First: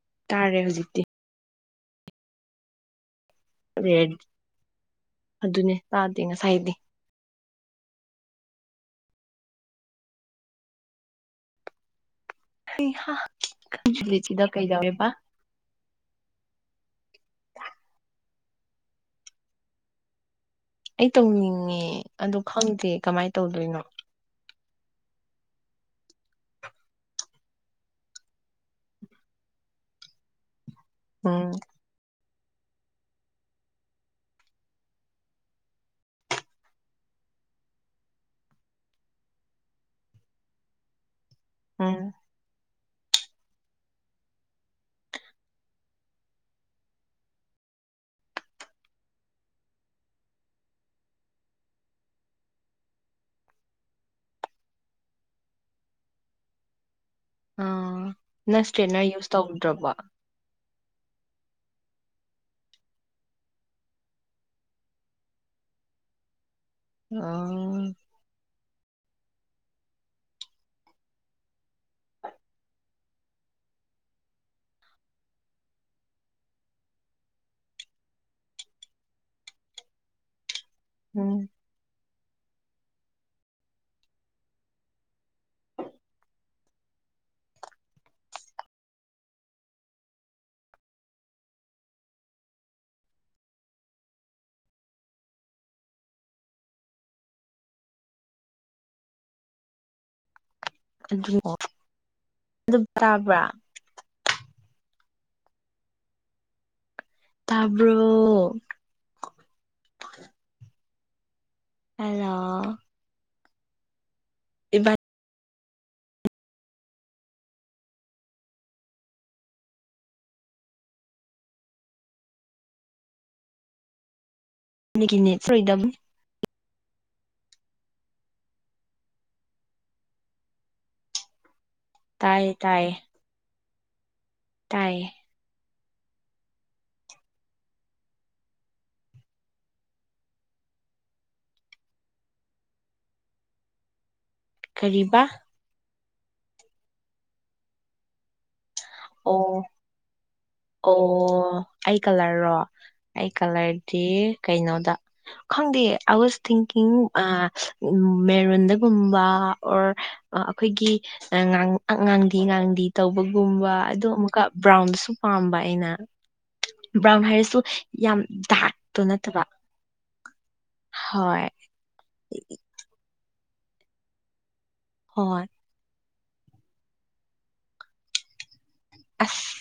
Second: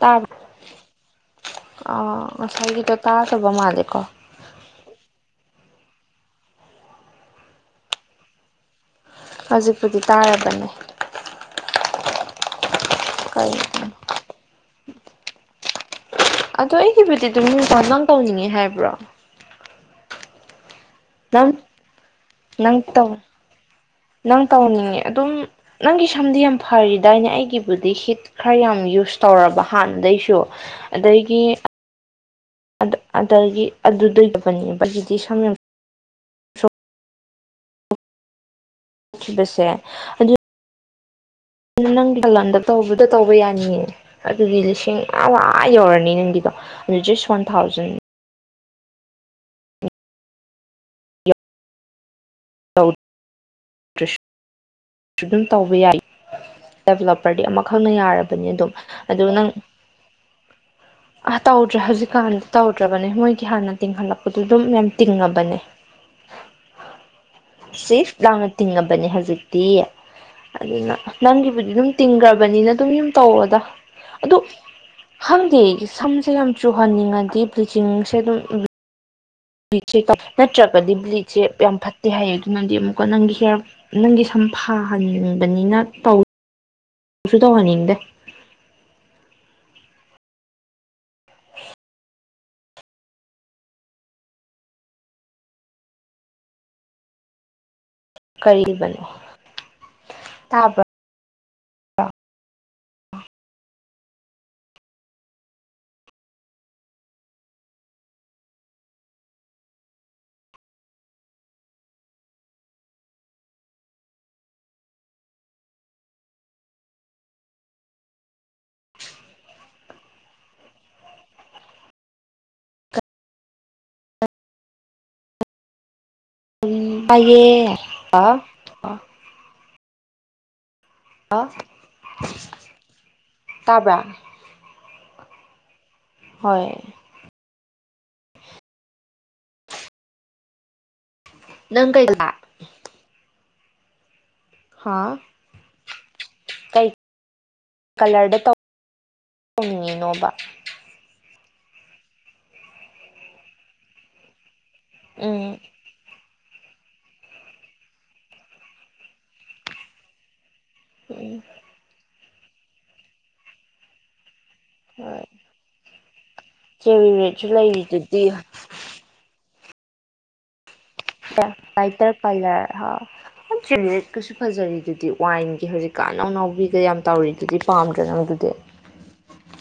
ꯇꯥ ꯇꯥꯔꯦ ꯍꯧꯖꯤꯛꯇꯤ ꯉꯁꯥꯏꯒꯤꯗꫭ ꯇꯥꯗꯕ ꯃꯥꯜ [unintelligible] ꯑꯗꯨꯅꯦ ꯇꯥꯗꯦ ꯉꯁꯥꯏꯗꯤ ꯍꯧꯖꯤꯛꯄꯨꯗꯤ ꯇꯥꯔꯕꯅꯦ ꯍꯩꯍꯥ [unintelligible] [unintelligible] ꯀꯩꯗꯋꯦꯕ ꯑꯗꯣ ꯑꯩꯒꯤꯕꯨꯗꯤ ꯑꯗꯨꯝ [unintelligible] ꯅꯪ ꯇꯧꯅꯤꯡꯉꯦ ꯍꯥꯏꯕ꯭ꯔꯣ ꯑꯩ ꯅꯪ ꯇꯧꯅꯤꯡꯉꯦ ꯑꯗꯣ ꯅꯪ ꯈꯪꯗꯦ ꯇꯧ ꯀꯃꯥꯏꯅ ꯇꯧꯗꯣꯏꯅꯣ ꯅꯪ ꯇꯧꯅꯤꯡꯉꯦ ꯑꯗꯨꯝ ꯅꯪꯒꯤ ꯁꯝꯗꯤ ꯌꯥꯝ ꯐꯔꯤꯗꯥꯏꯅꯦ ꯑꯩꯒꯤꯕꯨꯗꯤ ꯍꯤꯠ ꯈꯔ ꯌꯥꯝ ꯌꯨꯁ ꯇꯧꯔꯕ ꯍꯥꯟꯅꯗꯩꯁꯨ ꯎꯝ ꯑꯗꯒꯤ [unintelligible] ꯑꯩꯒꯤꯗꯤ ꯁꯝ ꯌꯥꯝ [unintelligible] ꯎꯝ ꯇꯧꯕꯗ ꯇꯧꯕ ꯌꯥꯅꯤꯌꯦ ꯑꯗꯨꯗꯤ ꯂꯤꯁꯤꯡ ꯑꯥ ꯌꯧꯔꯅꯤ ꯅꯪꯒꯤꯗꯣ [unintelligible] ꯋꯥꯟ ꯊꯥꯎꯖꯟ [unintelligible] ꯨ ꯑꯗꯨꯝ ꯇꯧꯕ ꯌꯥꯏ ꯗꯦꯕꯂꯣꯞꯄꯔꯗꯤ ꯑꯃꯈꯛꯅ ꯑꯥ ꯌꯥꯔꯕꯅꯤ ꯅꯪ ꯑꯗꯨꯝ ꯏꯁꯇ꯭ꯔꯦꯠꯅꯔ ꯑꯗꯨ ꯌꯨꯁ ꯅꯪ ꯇꯧꯗ꯭ꯔꯕꯣ ꯑ ꯇꯧꯗ꯭ꯔꯦ ꯍꯧꯖꯤꯛꯀꯥꯟꯗꯤ ꯇꯧꯗ꯭ꯔꯕꯅꯦ ꯃꯣꯏꯒꯤ ꯍꯥꯟꯅ ꯇꯤꯡꯍꯜꯂꯛꯄꯗꯨ ꯑꯗꯨꯝ ꯌꯥꯝ ꯇꯤꯡꯉꯕꯅꯦ [unintelligible] ꯑ ꯂꯥꯡꯅ ꯇꯤꯡꯉꯕꯅꯦ ꯍꯧꯖꯤꯛꯇꯤ ꯑꯗꯨꯅ ꯅꯪꯒꯤꯕꯨꯗꯤ ꯑꯗꯨꯝ ꯇꯤꯡꯈ꯭ꯔꯕꯅꯤꯅ ꯑꯗꯨꯝ ꯌꯨꯝ ꯇꯧꯗ ꯑꯗꯨ ꯈꯪꯗꯦ ꯁꯝꯁꯦ ꯌꯥꯝ ꯆꯨꯍꯟꯅꯤꯡꯉꯗꯤ ꯕꯂꯤꯆꯤꯡꯁꯦ ꯑꯗꯨꯝ ꯅꯠꯇ꯭ꯔꯒꯗꯤ ꯎꯝ ꯕꯂꯤꯠꯁꯦ ꯌꯥꯝ ꯐ ꯇꯦ ꯍꯥꯏꯌꯦ ꯑꯗꯨꯅꯗꯤ ꯑꯃꯨꯛꯀ ꯅꯪꯒꯤ ꯍꯦꯔ ꯅꯪꯒꯤ ꯁꯨꯝ ꯐꯍꯟꯕꯅꯤꯅ ꯇꯧꯋ ꯀꯨꯁꯨ ꯇꯧꯍꯟꯅꯤꯡꯗꯦ ꯀꯔꯤꯕꯅꯣ ꯇꯥꯕ꯭ꯔ ꯑꯗꯨ ꯑꯗꯨ ꯇꯥꯕ꯭ꯔꯥ ꯇꯥꯕ꯭ꯔꯣ ꯑꯂ ꯏꯕꯥ ꯅꯒꯤꯅꯦꯠ ꯐꯔꯤꯗꯝ ꯑꯗꯨꯕꯥꯥꯏꯌꯦꯄ ꯑ ꯇꯥꯏꯌꯦ ꯇꯥꯏꯌꯦ ꯇꯥꯕ꯭ꯔ ꯇꯥꯏꯌꯦ ꯍꯣꯏ ꯅꯪ ꯀꯩꯗ ꯍꯥꯥ ꯀꯔꯤꯕ ꯀꯩ ꯀꯂꯔꯗ ꯇꯧ ꯑꯣ ꯇꯧꯅꯤꯡꯉꯤꯅꯣꯕ ꯑꯣ ꯑꯩ ꯀꯂ꯭ꯔꯔꯣ ꯑꯩ ꯀꯂ꯭ꯔꯗꯤ ꯀꯩꯅꯣꯗ ꯎꯝ ꯈꯪꯗꯦ ꯑ ꯋꯤꯁ ꯊꯤꯡꯀꯤꯡ ꯑ ꯃꯦꯔꯨꯟꯗꯒꯨꯝꯕ ꯑꯣꯔ ꯑꯈꯣꯏꯒꯤ ꯎꯝ ꯑ ꯉꯥꯡ ꯉꯥꯡꯂꯤ-ꯉꯥꯡꯂꯤ ꯇꯧꯕꯒꯨꯝꯕ ꯑꯗꯣ ꯑꯃꯨꯛꯀ ꯕ꯭ꯔꯥꯎꯟꯗꯁꯨ ꯍꯣꯏ ꯄꯥꯝꯕ ꯑꯩꯅ ꯆꯦꯔꯤ ꯕ꯭ꯔꯥꯎꯟ ꯔꯦꯠꯁꯨ ꯍꯥꯏꯔꯁꯨ ꯌꯥꯝ ꯂꯩꯔꯤꯗꯨꯗꯤ ꯗꯔꯛ ꯇꯨꯅꯠꯕ ꯕꯥꯏꯇꯔ ꯄꯂꯔ [unintelligible] ꯐꯖꯔꯤꯗꯨꯗꯤ ꯍꯣꯏ ꯋꯥꯏꯟꯒꯤ ꯍꯧꯖꯤꯛ ꯀꯥꯅꯧꯅꯧꯕꯤꯗ ꯌꯥꯝ ꯇꯧꯔꯤꯗꯨꯗꯤ ꯄꯥꯝꯗ꯭ꯔꯦ ꯅꯪ ꯑꯗꯨꯗꯤ ꯑꯁ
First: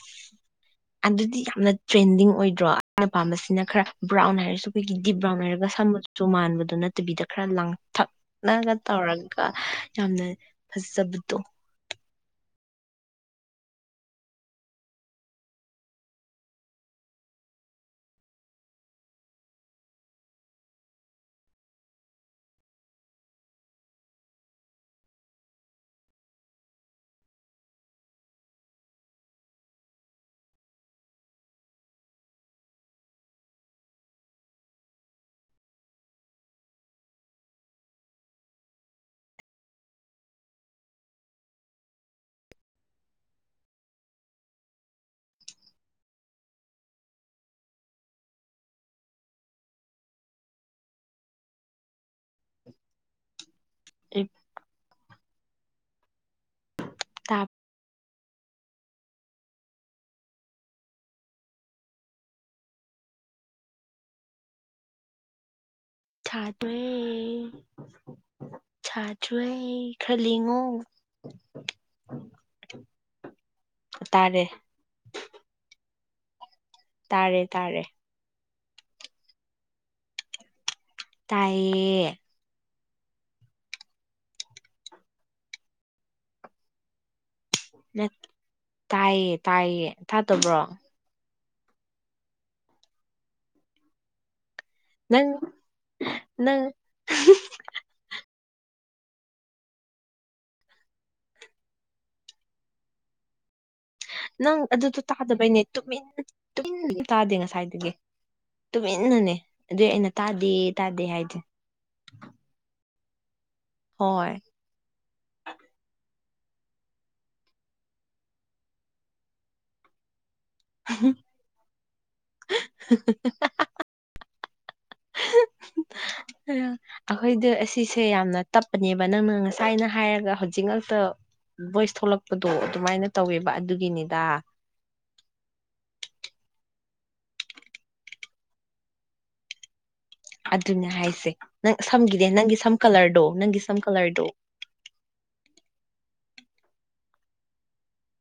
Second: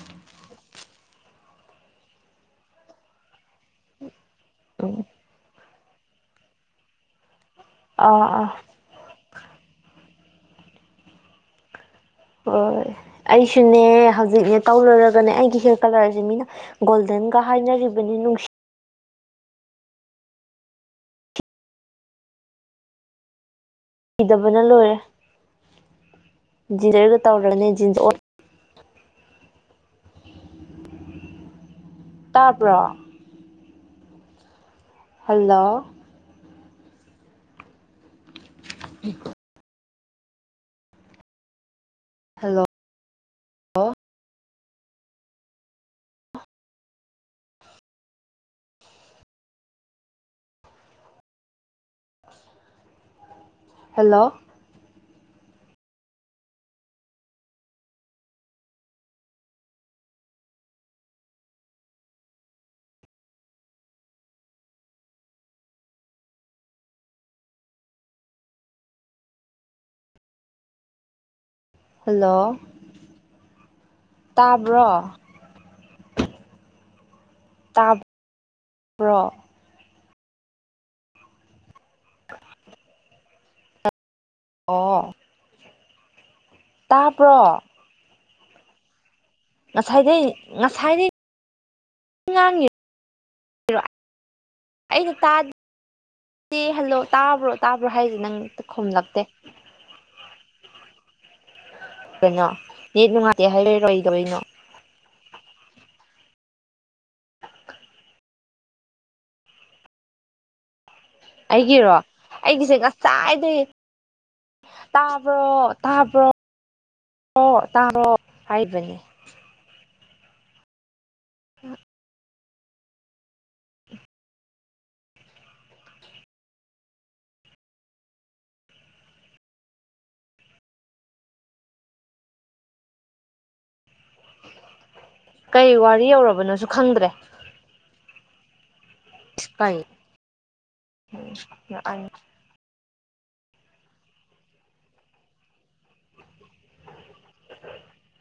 ꯑꯗꯨꯗꯤ ꯌꯥꯝꯅ ꯇ꯭ꯔꯦꯟꯗꯤꯡ ꯑꯣꯏꯗ꯭ꯔꯣ ꯑꯩꯅ ꯄꯥꯝꯕꯁꯤꯅ ꯈꯔ ꯕ꯭ꯔꯥꯎꯟ ꯍꯥꯏꯔꯁꯨ ꯑꯩꯈꯣꯏꯒꯤ ꯎꯝ ꯗꯤꯞ ꯕ꯭ꯔꯥꯎꯟ ꯍꯥꯏꯔꯒ ꯁꯝꯃꯆꯨ ꯃꯥꯟꯕꯗꯨ ꯅꯠꯇꯕꯤꯗ ꯈꯔ ꯑꯥ ꯑꯥ ꯂꯥꯡꯊꯛꯅꯒ ꯇꯧꯔꯒ ꯌꯥꯝꯅ ꯐꯖꯕꯗꯣ ꯍꯣꯏ ꯑꯩꯁꯨꯅꯦ ꯍꯧꯖꯤꯛꯅꯦ ꯇꯧꯔꯨꯔꯒꯅꯦ ꯑꯩꯒꯤ ꯍꯤꯌꯔ ꯀꯂꯔꯁꯦ ꯃꯤꯅ ꯒꯣꯜꯗꯟ ꯀ ꯍꯥꯏꯅꯔꯤꯕꯅꯤ ꯅꯨꯡꯁꯤ ꯁꯤꯗꯕꯅ ꯂꯣꯏꯔꯦ ꯖꯤꯟꯗꯔꯒ ꯇꯧꯔꯅꯤ ꯖꯤꯟꯁ ꯑꯣꯟ ꯇꯥꯕ꯭ꯔꯣ ꯍꯜꯂꯣ ꯍꯝ ꯍꯜꯂꯣ ꯍꯂꯣ ꯍꯜꯂꯣ ꯑꯩ ꯇꯥꯞ ꯊ ꯗ꯭ꯌꯦ ꯊ ꯗ꯭ꯌꯦ ꯈꯔ ꯂꯦꯡꯉꯣ ꯍꯜꯂꯣ ꯇꯥꯔꯦ ꯇꯥꯕ꯭ꯔꯣ ꯇꯥꯔꯦ ꯇꯥꯔꯦ ꯇꯥ ꯕ꯭ꯔꯣ ꯇꯥꯏꯌꯦ ꯑꯣ ꯇꯥꯕ꯭ꯔꯣ ꯅꯠ ꯇꯥꯏꯌꯦ- ꯄꯥꯏꯌꯦ ꯉꯁꯥꯏꯗꯩ ꯇꯗꯕ꯭ꯔꯣ ꯉꯥꯡꯉꯤꯝ [unintelligible] ꯑꯩꯗ ꯅꯪ ꯇꯗꯦ ꯅꯪ ꯍꯜꯂꯣ ꯇꯥꯕ꯭ꯔꯣ ꯇꯥꯕ꯭ꯔꯣ ꯍꯥꯏꯁꯦ ꯅꯪ ꯈꯨꯝꯂꯛꯇꯦ ꯀꯩꯅꯣ ꯅꯦꯠ ꯅꯨꯡꯉꯥꯏꯇꯦ ꯍꯥꯏꯕꯩꯔꯣ ꯀꯩꯗꯣꯏꯅꯣ ꯅꯪ ꯑꯗꯨꯗꯣ ꯇꯥꯗꯕꯩꯅꯦ ꯇꯨꯃꯤꯟ- ꯇꯨꯃꯤꯟ ꯂꯩꯌꯦ ꯇꯥꯗꯦ ꯉꯁꯥꯏꯗꯒꯤ ꯇꯨꯃꯤꯟꯅꯅꯦ ꯑꯗꯨꯏ ꯑꯩꯅ ꯇꯥꯗꯦ- ꯇꯥꯗꯦ ꯍꯥꯏꯗꯣ ꯑꯩꯒꯤꯔꯣ ꯑꯩꯒꯤꯁꯦ ꯉꯁꯥꯏꯗꯒꯤꯩ ꯍꯣꯏ ꯇꯥꯕ꯭ꯔꯣ ꯇꯥꯕ꯭ꯔꯣ ꯕ꯭ꯔꯣ ꯇꯥꯕ꯭ꯔꯣ ꯍꯥꯏꯔꯤꯕꯅꯤ ꯍꯝ [unintelligible] ꯍꯥ ꯍꯥ ꯍꯥ [inaudible] ꯑ ꯔ ꯑꯈꯣꯏꯗꯨ ꯑꯁꯤꯁꯦ ꯌꯥꯝꯅ ꯇꯞꯄꯅꯦꯕ ꯅꯪꯅ ꯉꯁꯥꯏꯅ ꯍꯥꯏꯔꯒ ꯍꯧꯖꯤꯛ ꯉꯛꯇ ꯚꯣꯏꯁ ꯊꯣꯛꯂꯛꯄꯗꯣ ꯑꯗꯨꯃꯥꯏꯅ ꯇꯧꯋꯦꯕ ꯑꯗꯨꯒꯤꯅꯤꯗ ꯀꯩ ꯋꯥꯔꯤ ꯌꯧꯔꯕꯅꯣꯁꯨ ꯈꯪꯗ꯭ꯔꯦ ꯁꯤꯄꯥꯏ ꯑꯗꯨꯅꯦ ꯍꯥꯏꯁꯦ ꯅꯪ ꯁꯝꯒꯤꯗꯤ ꯅꯪꯒꯤ ꯁꯝ ꯀꯂꯔꯗꯣ ꯅꯪꯒꯤ ꯁꯝ ꯀꯂꯔꯗꯣ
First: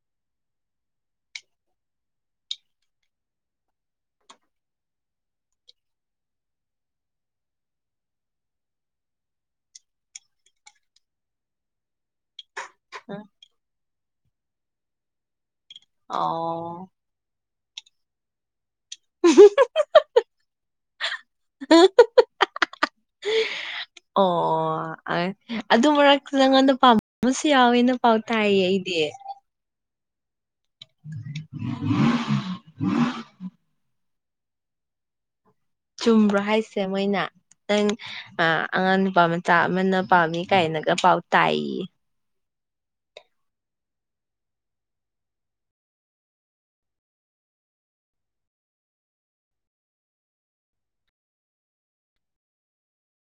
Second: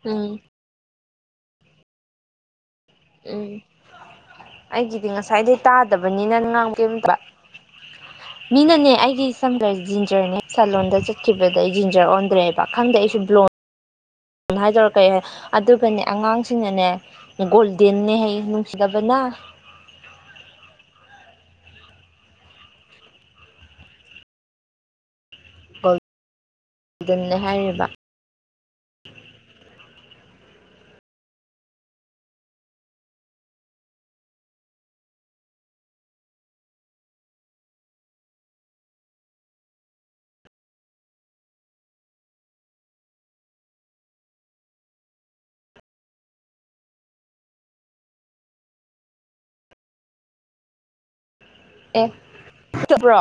ꯎꯝ ꯎꯝ ꯑꯩꯒꯤꯗꯤ ꯉꯁꯥꯏꯗꯩ ꯇꯥꯗꯕꯅꯤꯅ ꯀꯩꯝꯇ ꯎ ꯃꯤꯅꯅꯦ ꯑꯩꯒꯤ ꯁꯝꯒꯔꯦ ꯖꯤꯟꯖꯔꯅꯦ ꯁꯂꯂꯣꯟꯗ ꯆꯠꯈꯤꯕꯗ ꯑꯩ ꯖꯤꯟꯖꯔ ꯑꯣꯟꯗ꯭ꯔꯦꯕ ꯈꯪꯗꯦ ꯑꯩꯁꯨ ꯕ꯭ꯂꯣꯟ ꯍꯥꯏꯗꯧꯔꯛ ꯀ ꯑꯗꯨꯒꯅꯦ ꯑꯉꯥꯡꯁꯤꯡꯅꯅꯦ ꯑꯣ ꯒꯣꯜꯗꯦꯟꯅ ꯍꯥꯏ ꯅꯨꯡꯁꯤꯗꯕꯅ ꯑꯣ ꯑꯗꯨ ꯃꯔꯛꯇ ꯅꯉꯣꯟꯗ ꯒꯣꯜꯗꯟꯅꯦ ꯄꯥꯝꯕꯝꯕꯁꯨ ꯍꯥꯏꯔꯤꯕ ꯌꯥꯎꯋꯦꯅ ꯄꯥꯎ ꯇꯥꯏꯌꯦ ꯑꯩꯗꯤ [unintelligible] ꯆꯨꯝꯕ꯭ꯔꯣ ꯍꯥꯏꯁꯦ ꯃꯣꯏꯅ ꯅꯪ ꯑ ꯑꯉꯥꯡ ꯅꯨꯄꯥ ꯃꯆꯥ ꯑꯃꯅ ꯄꯥꯝꯃꯤ ꯀꯥꯏꯅꯒ ꯄꯥꯎ ꯇꯥꯏꯌꯦ ꯑꯦ ꯆꯠꯇꯕ꯭ꯔꯣ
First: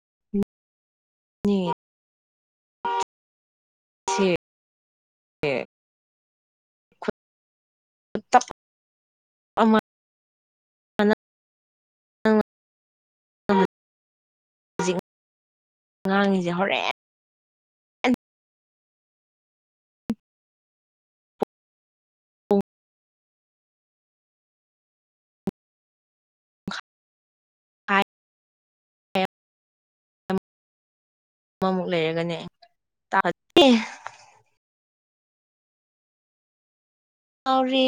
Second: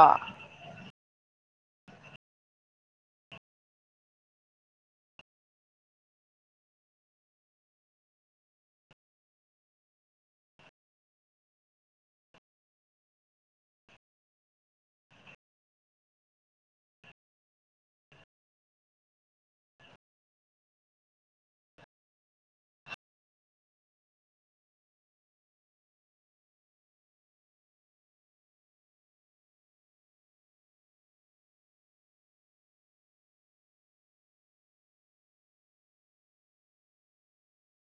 [unintelligible] [unintelligible] [inaudible] ꯉꯥꯡꯉꯤꯁꯦ ꯍꯣꯔꯦꯟ [unintelligible] [unintelligible] ꯑꯃꯃꯨꯛ ꯂꯩꯔꯒꯅꯦ ꯇꯥ ꯑꯥꯎꯔꯤ